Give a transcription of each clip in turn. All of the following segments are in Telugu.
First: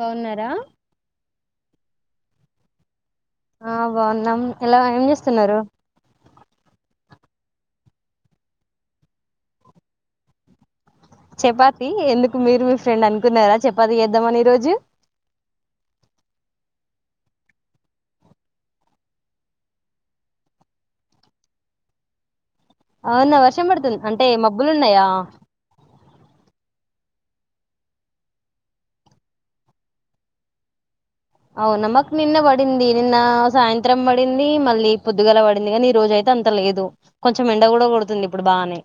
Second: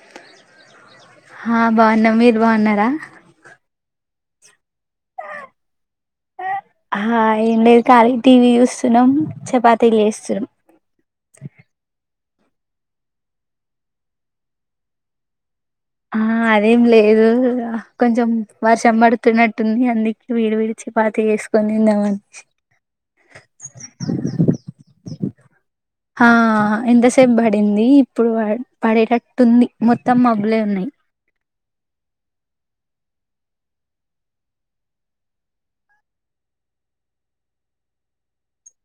బాగున్నారా హా బాగున్న మీర్ బాగున్నారా ఆ బాగున్నాం ఎలా ఏం చేస్తున్నారు ఆ ఏం లేదు ఖాలీ టీవీ చూస్తున్నాం చపాతీలు చేస్తున్నాం చపాతి ఎందుకు మీరు మీ ఫ్రెండ్ అనుకున్నారా చపాతి చేద్దామని ఈ రోజు ఆ అదేం లేదు కొంచెం వర్షం పడుతున్నట్టుంది అందుక వీడివిడిచ చపాతి చేేసుకొని తిందాంమని అవునా వర్షం పడుతుంది అంటే మబ్బులు ఉన్నాయా ఆ ఇంతసేపు పడింది ఇప్పుడు ప పడేటట్టుంది మొత్తం మబ్బులే ఉన్నయి అవునా మాకు నిన్న పడింది నిన్న సాయంత్రం పడింది మళ్ళీ పొద్దుగాల పడింది కా నీ రోజ అయితే అంత లేదు కొంచెం ఎండ కూడా కొడుతుంది ఇప్పుడు బాగానే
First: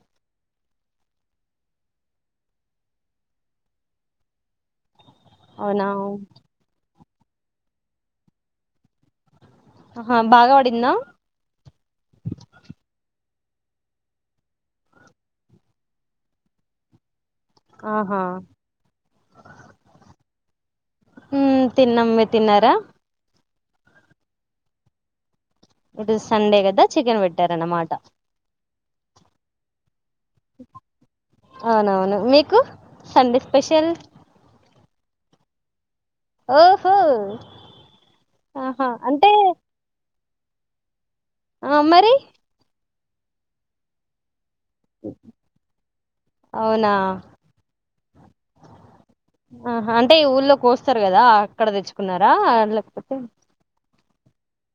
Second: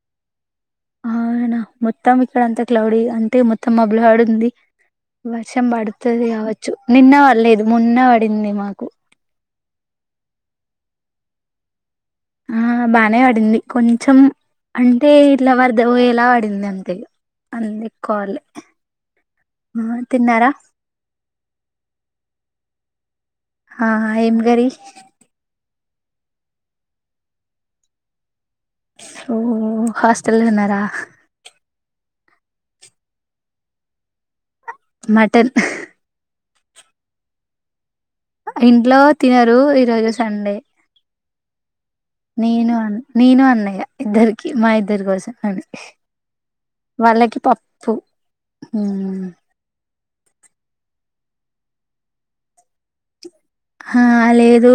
అనా మొత్తం ఇక్కడ అంతా క్లౌడి అంతే మొత్తం మబ్బులు పడి ఉంది వర్షం అవునా పడుతది కావచ్చు నిన్న పడలేదు మొన్న పడింది మాకు ఆ హా బాగా పడిందా ఆ బానే పడింది కొంచెం అంటే ఇట్లా వర్ధ పోయెలా పడింది అంతే అంత ఎక్కువపడలే హ తిన్నాం మీరు తిన్నరా ఆ ఏం గరి ఇటు సండే కదా చికెన్ పెట్టార అన్నమాట ఓ హాస్టెల్ ఉన్నారా అవునవును మీకు సండే స్పెషల్ మటన్ ఆఓహో ఇంట్లో తినరు ఈరోజు సండే ఆ మరి నేను అన్ నేను అన్నయ్య ఇద్దరికి మా ఇద్దరి కోసం అని అవునా వాళ్ళకి పప్పు ఆహా అంటే ఊళ్లే కోస్తరు కదా అక్కడ తెచ్చుకున్నారా లేకపోతే ఆ లేదు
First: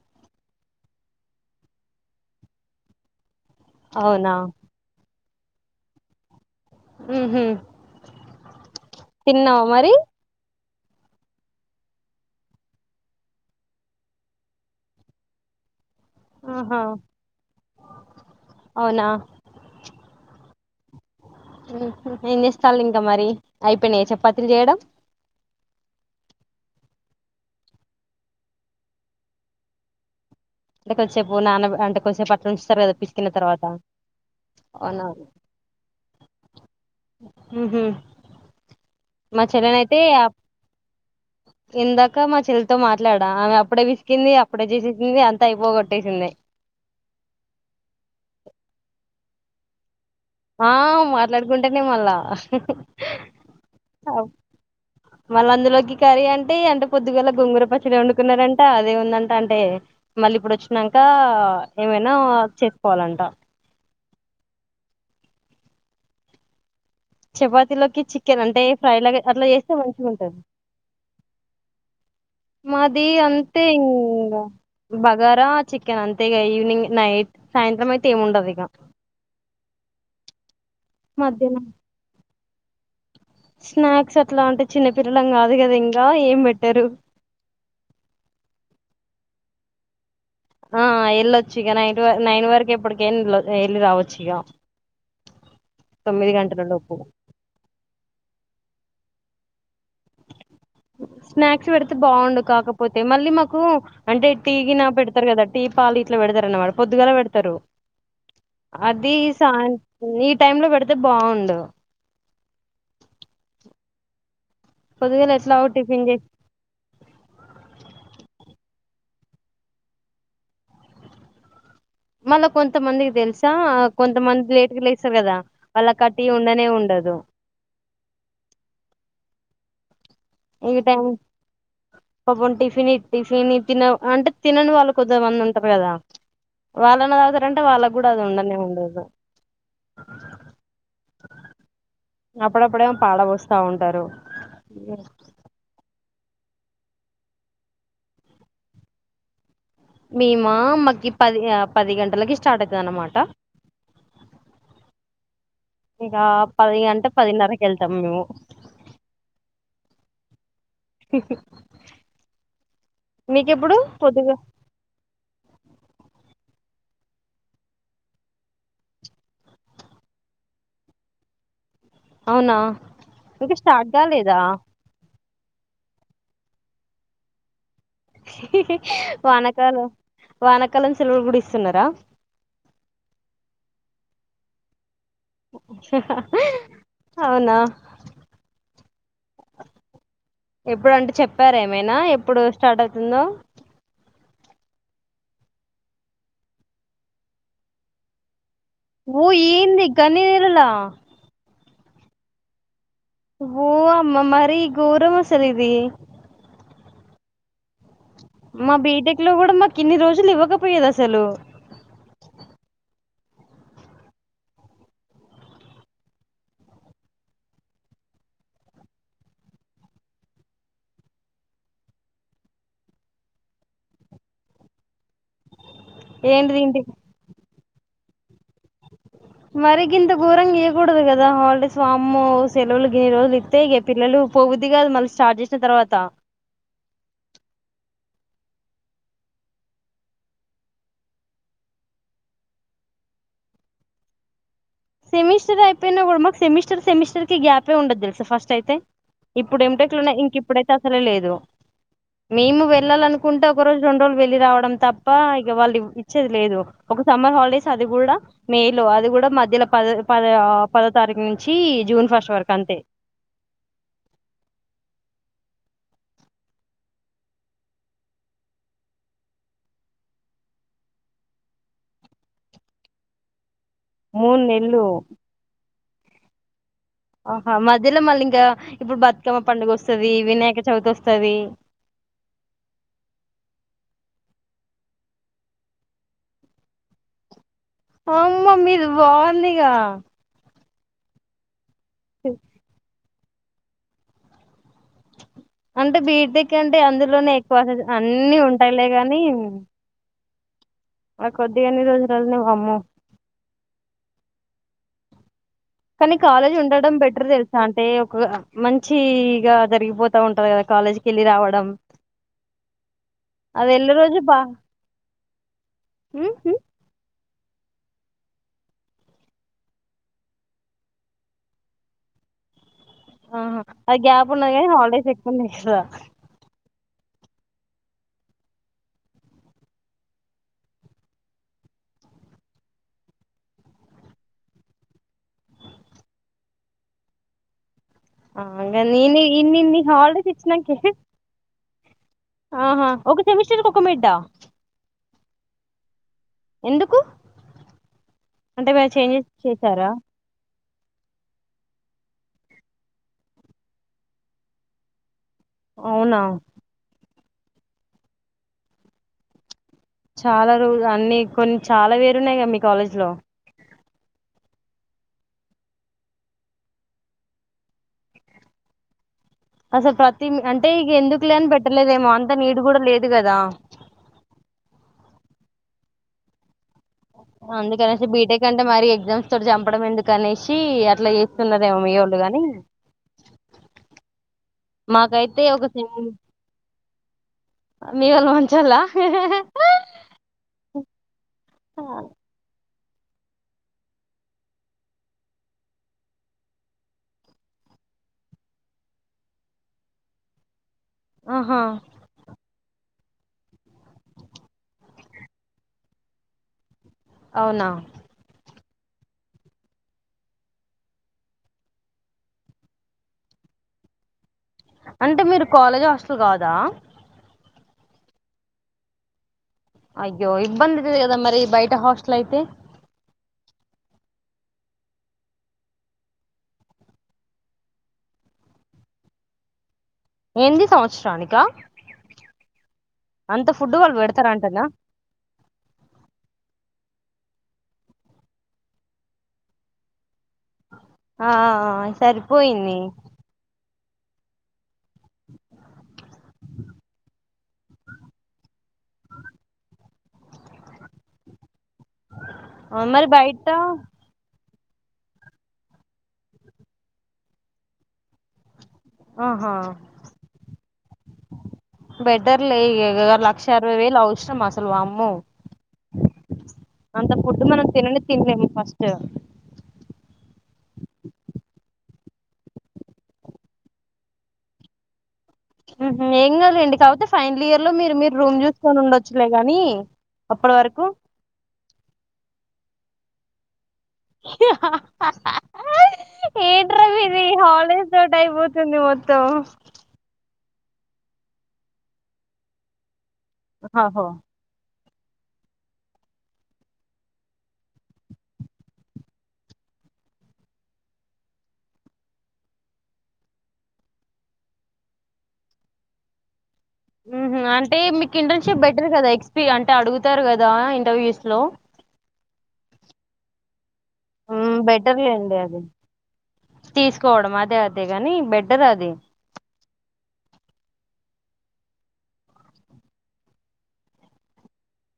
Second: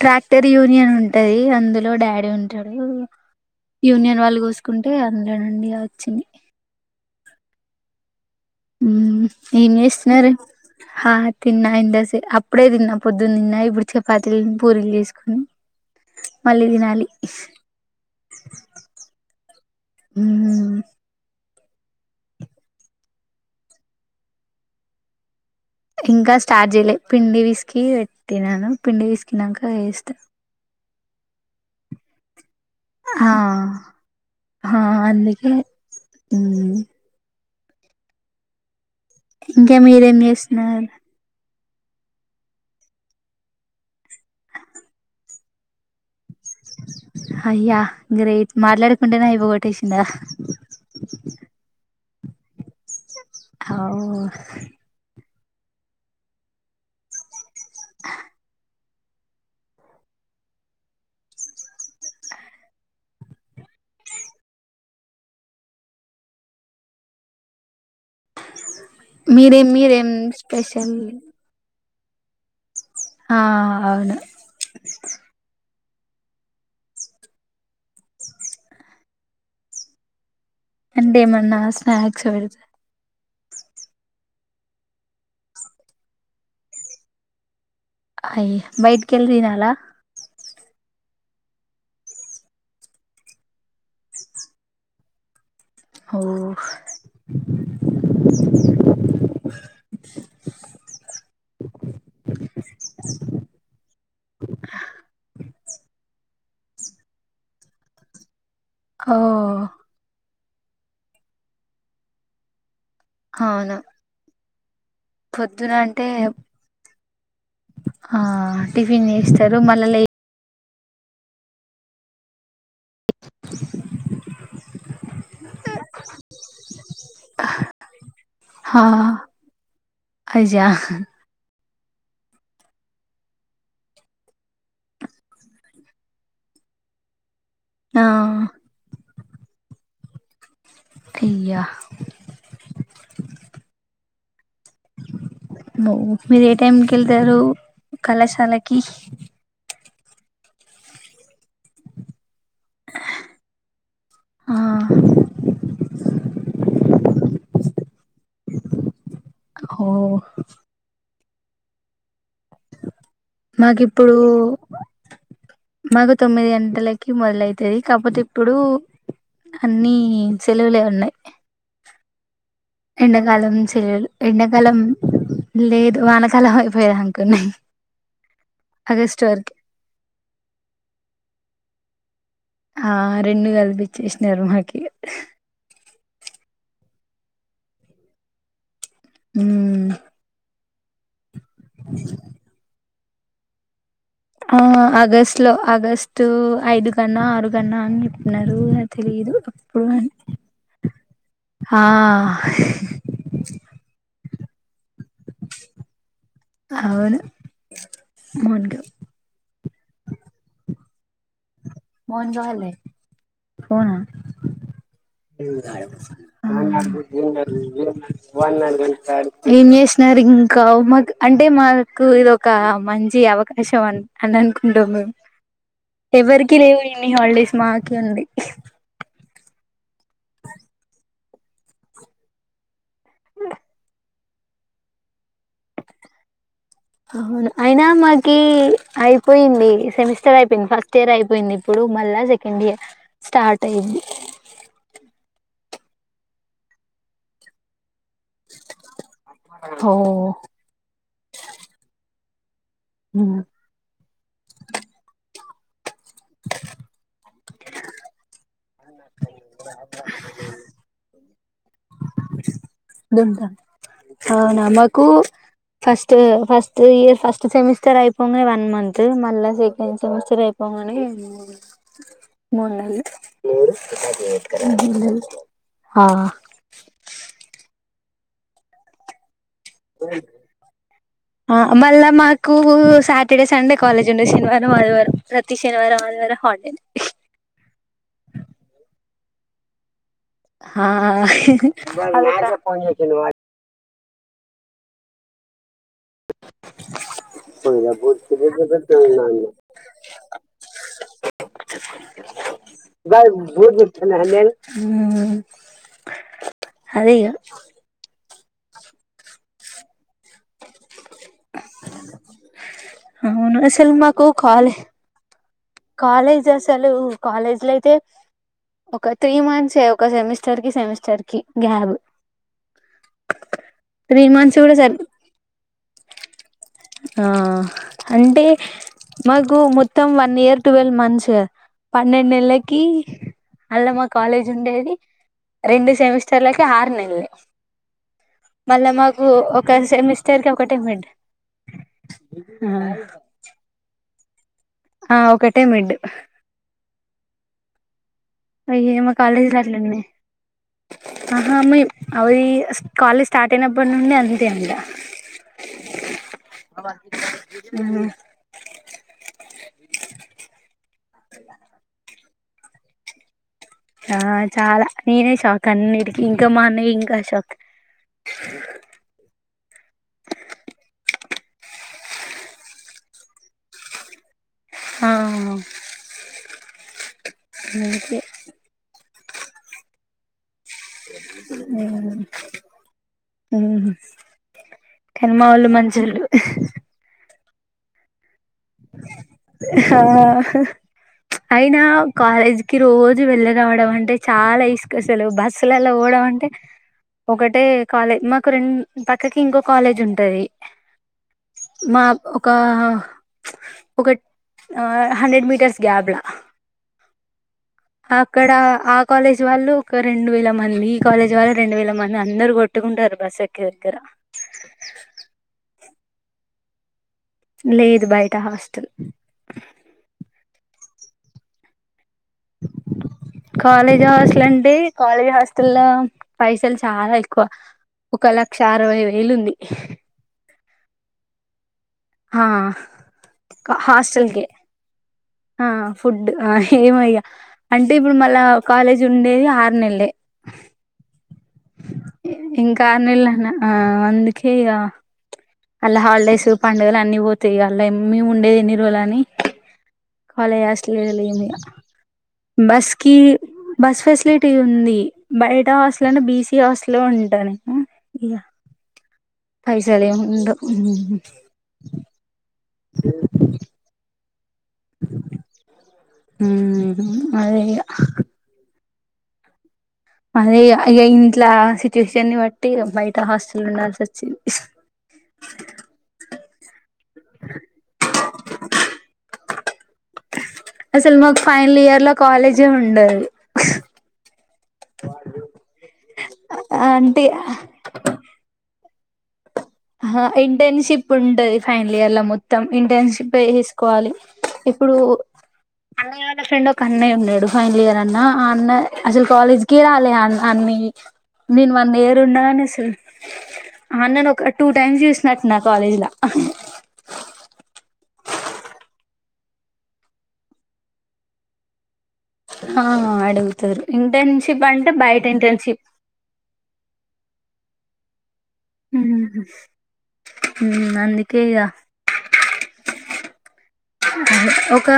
ట్రాక్టర్ యూనియన్ ఉంటది అందులో డాడీ ఉంటడు యూనియన్ అవునా వాళ్ళు కోసుకుంటే అందులో నుండి వచ్చింది ఉ హు ఉ ఏం చేస్తున్నారు ఆ తిన్నాయింద సే అప్పుడే తిన్న పొద్దు తిన్నా ఇప్పుడు చపాతీలని పూరీలు చేసుకుని మళ్ళీ ఆహా తినాలి హు అవునా హమ్ అ ఏం చేస్తళ్లు ఇంకా మరి అయిపోయినా చపాతీలు చేయడం ఇంకా స్టార్ట్ చేయలే పిండి పుసికి పెట్టినాను పిండి పిసికినంక చేస్తా అంటే కొద్దిసేపు నాన్న అంటే కొద్దిసేపు అట్లా ఉంచుతారు కదా పిసికిన తర్వాత హ అవునా అందుకే ఉం హు హమ్ మా ఇంకా చెల్లెని అయితే మీరేం ఆ చేస్తున్నారు ఇందాక మా చెల్లితో మాట్లాడా ఆమె అప్పుడే పిసికింది అప్పుడే చేసేసింది అంత అయిపోగొట్టేసింది అయ్యా గ్రేట్ మాట్లాడుకుంటేనా అయిపో గొట్టేసిందా ఆ మాట్లాడుకుంటేనే మళ్ళా అవు మళ్ల అందులోకి కర్రీ అంటే అంత పొద్దుగాల గొంగుర పచ్చడి వండుకున్నారంట అదేముందంట అంటే మళ్ళీ ఇప్పుడు వచ్చినంక ఏమైనా చేసుకోవాలంట చపాతిలోకి చికెన్ అంటే ఫ్రై లాగా అట్లా మీరేం చేస్తే మంచిగా మీరేం ఉంటది స్పెషల్ మాది ఆ అంతే అవును ఇంగ బగారా చికెన్ అంతే ఇగ ఈవినింగ్ నైట్ సాయంత్రం అయితే ఏముండదు ఇగ అంటేమన్నా స్నాక్స్ పెడు స్నాక్స్ అట్లా అంటే చిన్న పిల్లలం కాదు కదా ఇంగ ఏం పెట్టరు అయ్యి బయట్కి వెళ్లి తినాల ఆ వెళ్ళొచ్చు ఇగ నైట్ వ నైన్ వరకు ఎప్పటికి అయిన వెళ్ళి రావచ్చు ఇగ ఓ తొమ్మిది గంటలలోపు స్నాక్స్ పెడితే బాగుండు కాకపోతే మళ్ళీ మాకు అంటే టీ గిన పెడతారు కదా టీ పాలు ఇట్లా పె పెడతారు అన్నమాట పొద్దుగాల పెడతారు అది ఓ సాయ ఈ టైమ్ లో పెడితే బాఉండు అవునా పొద్దుగాల ఎట్లాగో పొద్దున అంటే టిఫిన్ చేసి ఆ టిఫిన్ చేస్తారు మళ్ళ లే మళ్ళా కొంతమందికి తెలుసా కొంతమంది లేట్ గ లేస్తారు కదా వాళ్ళకి ఆ టీ ఉండనే ఉండదు హా అజా ఈ టైం పాపం టిఫిన్ టిఫిన్ తిన అంటే తినని వాళ్ళు కొద్ది మంది ఉంటారు కదా వాళ్ళన్న తాగుతారంటే వాళ్ళకి ఆ కూడా అది ఉండనే ఉండదు అయ్యా అప్పుడప్పుడేమో పాడ పోస్తా ఉంటారు మో మీరు ఏ టైంకి వెళ్తారు కళాశాలకి మేమా మాకి పది పది గంటలకి ఇ స్టార్ట్ అయిత అన్నమాట ఆ ఇక పది గంట పదినరకు వెళ్తాం మేము ఓ మీకెప్పుడు మాకు ఇప్పుడు పొద్దుగా మాకు తొమ్మిది గంటలకి మొదలైతది కాపోతే ఇప్పుడు అన్ని సెలవులే ఉన్నాయి అవునా ఎండకాలం ఇంకా నుంచి స్టార్ట్ సెలవలు కాలేదా ఎండకాలం లేదు వానకాల పడిపోయా అనుకున్నా వానకాలం వానకాలం సెలవులు కూడా ఇస్తున్నారా ఆ రెండు కల్పి ఇచ్చేస్తరు మాకీ అవునా హుమ్ ఎప్పుడు అంటే చెప్పార ఏమైనా ఎప్పుడు స్టార్ట్ అవుతుందో ఆ ఆగస్ట్ లో ఆగస్టు ఐదు కన్నా ఆరుగన్నా అని చెప్నారు అవునా ఓ తెలిదు అప్పుడ ఏంది అని గన్ని నెలలా ఆ ఊ అమ్మ మరి గోర మసలిది అవును మా మోన్గా బీటెక్ లో కూడా మాకు ఇన్ని రోజులు ఇవ్వకపోయేది అసలు వాన్ రాలే కోనా ఏం చేసినారు ఇంకా మాక్ అంటే మాకు ఇదొక మంచి అవకాశం అన్ అని అనుకుంటాం మేము ఎవరికి ఏంటిది లేవు ఇంటికి ఇన్ని హాలిడేస్ మాకి ఉంది మరి గింత ఘూరంగా ఇయ్యగూడదు కదా హాలిడేస్ వామ్మో సెలవులు గెలవులు ఇత్తే పిల్లలు పోబు దిగాల్ మల్ స్టార్ట్ చేస్ అవును అయినా మాది హుమ్ అయిపోయింది సెమిస్టర్ అయిపోయింది ఫస్ట్ ఇయర్ అయిపోయింది ఇప్పుడు మళ్ళా సెకండ్ ఇయర్ స్టార్ట్ అయ్యింది సెమిస్టర్ అయిపోయిన కూడా మాకు సెమిస్టర్ సెమిస్టకీ గ్యాపే ఉండదు తెలుసా ఫస్ట్ అయితే ఇప్పుడు ఓ ఎంటెక్ లోనా ఇప్పుడయితే అసలే లేదు వెళ్ళలనుకుంటే ఒక రోజు రెండు రోజులు వెళ్లి రావడం తప్ప ఇక వాళ్ళు ఇచ్చేది లేదు ఒక సమ్మర్ హాలిడేస్ అది కూడా మే లో అది కూడా మధ్యలో పదా పదో తారీఖు నుంచి జూన్ ఫస్ట్ వరకు అంతే దుంత అవునా మాకు first first year first semester అయిపోంగానే వన్ మంత్ మళ్ళా సెకండ్ సెమిస్టర్ అయిపో కాని మూడు నెల్లు మూడు నెల్లు ఆ ఆహా మధ్యలో మళ్ళీ ఇంకా ఇప్పుడు బతుకమ్మ పండుగ వస్తది వినాయక చవితి వస్తది మళ్ళా మాకు సాటర్డే సండే కాలేజ్ రెండో శనివారం ఆదివారం ప్రతి శనివారం ఆదివారం హాలిడే ఉందిగా ఆ అంటే బీటెక్ అంటే అందులోనే ఎక్కువ అసల్ అన్ని ఉంటాయిలేగానీ రోజులనే వామ్మో బస్ భర్తునే హ కానీ కాలేజ్ ఉండడం బెటర్ తెలుసా అంటే ఒక మంచిగా జరిగిపోతు ఉంటది కదా కాలేజ్కి వెళ్ళి రావడం అవును అది అసలు వెళ్ళే రోజు మాకు బా కాలే ఉమ్, కాలేజ్ ఉమ్, అసలు కాలేజ్ లో అయితే ఒక త్రీ మంత్స్ ఏ ఒక సెమిస్టర్ కి సెమిస్టర్ కి గ్యాపు ఆహా అది గ్యాప్ ఉన్నది గానీ సరి హాలిడేస్ [unintelligible] ఆ అంటే మాకు మొత్తం వన్ ఇయర్ ట్వెల్వ్ మంత్స్ పన్నెండు నెల్లకి అళ్లా మా కాలేజ్ ఉండేది రెండు సెమిస్టర్లకి ఆరు నెలలు ఆ, ఇంకా మళ్ళా నేను మాకు ఇన్ని ఒక ఇన్ని హాలిడేస్ సెమిస్టర్ కి ఒకటే ఇచ్చినాకే మిడ్ ఆహా ఒక సెమిస్టర్ కు ఒక మిడ్డా ఆ ఒకటే మిడ్ ఎందుకు అంటే మీరు అయ్య మా చేంజెస్ కాలేజీల చేశారా అట్లుంది ఆహా మీ అవి కాలేజ్ స్టార్ట్ అయినప్పటి నుండి అంతే అంట అవునా హు ఉన్నాయి కద మీ కాలేజ్ లో ఆ చాలా నేనే షాక్ అన్నిటికిీ ఇంకా మా అన్నయ్య ఇంకా షాక్ ఆ అసలు ప్రతి అంటే ఇక ఎందుకు లేని పెట్టలేదేమో అంత నీడ్ కూడా లేదు కదా ఆహా అందుకని బీటెక్ అంటే మరి ఎగ్జామ్స్ తోటి చంపడం ఎందుకని పెట్టి అట్లా చేస్తున్నరేమో మీ వాళ్ళు గాని కానీ మాకైతే మా వాళ్ళు మంచోళ్ళు మీవల్ మంచోళ్ళ హే హై ఆ అయినా కాలేజ్ కి రోజు వెళ్ళ రావడం అంటే చాలా విసుకసలు బస్సులలో పోడం అంటే ఒకటే కాలేజ్ మాకు రెండు పక్కకి ఇంకో కాలేజ్ ఉంటది ఆహా మాకు ఒక ఒకట్ హండ్రెడ్ మీటర్స్ గ్యాబ్లా అవునా అక్కడ ఆ కాలేజీ వాళ్ళు ఒక రెండు వేల మంది ఈ కాలేజ్ వాళ్ళు రెండు వేల మంది అందరు కొట్టు కుంటరు బస్సు దగ్గర అంటే మీరు కాలేజ్ హాస్టల్ కాదా లేదు బయట హాస్టల్ అయ్యో ఇబ్బంది అయితది కదా మరి బయట హాస్టల్ అయితే కాలేజ్ హాస్టల్ అంటే కాలేజ్ హాస్టల్ లో పైసలు చాలా ఎక్కువ ఒక లక్ష అరవై వేలుంది ఏంది సంవత్సరానిక ఆ అంతా ఫుడ్ వాల్ పెడతార హాస్టల్కే అంటనా ఆ ఫుడ్ ఆ ఏమో ఇగ అంటే ఇప్పుడు మళ్ళా కాలేజ్ ఉండేది ఆరు నెల్లే ఆ సరిపోయింది ఇంకా అర్నీళ్ళే లనే ఆ అందుకే ఇగ అళ్లా హాలిడేస్ పండుగలు అన్ని పోతాయి అళ్ళ మేము ఉండేది ఎన్ని రోజులు అని కాలేజీ హాస్టల్ లేము ఇగ ఆ, మరి బస్కి బయట బస్ ఫెసిలిటీ ఒకటి ఉంది బయట హాస్టల్ అనే బిసీ హాస్టల్ లో ఉంటాను ఇగ ఆహా పైసలేం ఉండవ్ ఉమ్ బెటర్లే ఇగ లక్ష అరవై వేలు ఔసరమా వామ్మో అంత ఫుడ్డు అదే మనం ఇగ తిననే తినలేము అ అదే అ ఇంట్ల సిచ్యుయేషన్ ని బట్టి బయట హాస్టల్ ఉండాల్సి వచ్చింది ఉహు ఏం కాదులెండి కాకతే ఫైనల్ ఇయర్ లో మీరు మీరు రూమ్ చూసుకొని ఉండొచ్చులే గానీ అప్పటి వరకు అసలు మాకు ఫైనల్ ఇయర్ లో కాలేజే ఉండదు ఊహ్హ్ హా [unintelligible] ఏంట్రా అంటే మీది హాలిడేస్ తోటి అయిపోతుంది మొత్తం ఇంటర్న్షిప్ ఉంటది ఫైనల్ ఇయర్ లో మొత్తం ఇంటర్న్షిప్ యే ఆహో చేసుకోవాలి ఇప్పుడు అన్నయ్యళ ఫ్రెండ్ ఒక అన్నయ్య ఉన్నాడు ఫైనల్ ఇయర్ అన్న ఆ అన్న అసలు కాలేజ్ కి రాలే అన్న నేను వన్ ఇయర్ ఉన్నా గానీ అసలు ఆ అన్నను ఒక టూ టైమ్స్ చూసినట్టు ఉన్న కాలేజీలో హు హమ్ అంటే మీకు ఇంటర్న్షిప్ పెట్టిర్రు కదా ఎక్స్పీ అంటే అడుగుతారు కదా ఇంటర్వ్యూస్ లో ఆ అడుగుతారు ఉమ్ ఇంటర్న్షిప్ అంటే బయట బెటర్లేండి అది ఇంటర్న్షిప్ అంతేగాని బే హు హమ్ ఉం అందుకే ఇగ ఒక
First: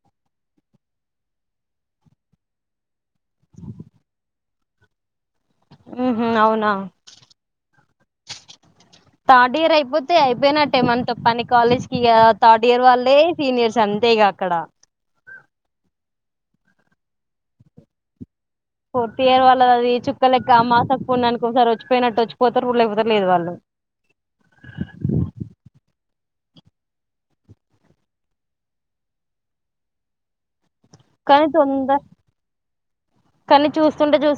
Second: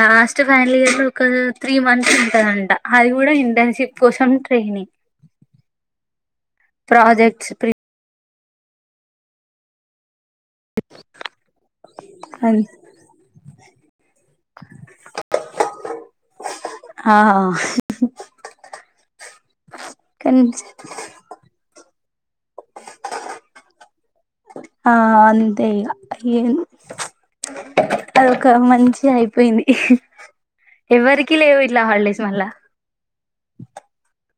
లాస్ట్ ఫైనల్ ఇయర్ లో ఒక త్రీ మంత్స్ ఉంటదంట అది కూడా ఇంటర్న్షిప్ కోసం ట్రైనింగ్ ని ఉం ప్రాజెక్ట్స్ ప్రీ థర్డ్ ఇయర్ అయిపోతే తే అయిపోయినట్టే మన తో పని కాలేజ్ కి ఇగ థర్డ్ ఇయర్ వాళ్లే సీనియర్స్ అంతే ఇగ అక్కడ ఆ పోర్త్ ఇయర్ వాళ్లది అది చుక్కలు కానీ లెక్క ఆమాసకు పున్ననికి ఓ సారి వచ్చి పో పోయినట్టు వచ్చిపోతారు లేకపోతె లేదు వాళ్ళు ఆ అంతే ఇగ ఎం అదొక మంచిగా అయిపోయింది ఎవరికి కానీ లేవు ఇట్లా తొందర హాలిడేస్ మళ్ళా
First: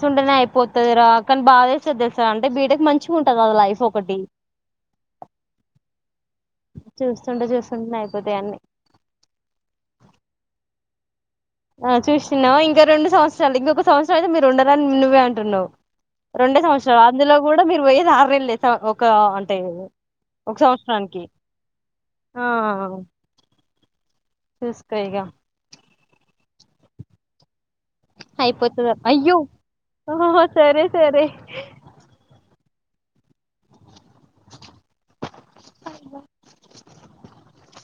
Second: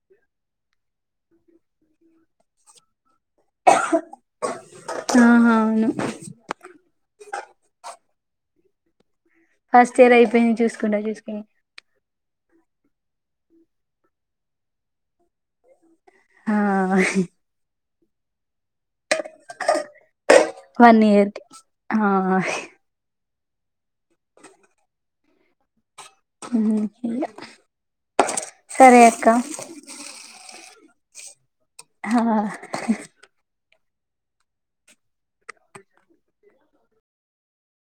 ఉంటేనే అయిపోతది రా కానీ బాద ఎస్తది తెలుసా అంటే బీటెక్ మంచి మంచిగా ఉంటది అది లైఫ్ ఒకటి ఆహా అవును చూస్తుంటే చూస్తుంటే అయిపోతాయి అన్ని ఫస్ట్ ఇయర్ అయిపోయింది చూసుకుంటాచూసుకుంటా ఆ చూస్తున్నావు ఇంకా రెండు సంవత్సరాలు ఇంకొ సంవత్సరం అయితే మీరు ఉండరని నువ్వే అంటున్నావు ఆ రెండే సంవత్సరాలు అందులో కూడా మీరు పోయేది ఆరు నెల్లే ఒక అంటే ఒక వన్ సంవత్సరానికి ఇయర్ కి ఆ చుసుకో ఇగ ఉహు [unintelligible] అయిపోతదా అయ్యో హ సరే సరే [inaudible] అ [inaudible]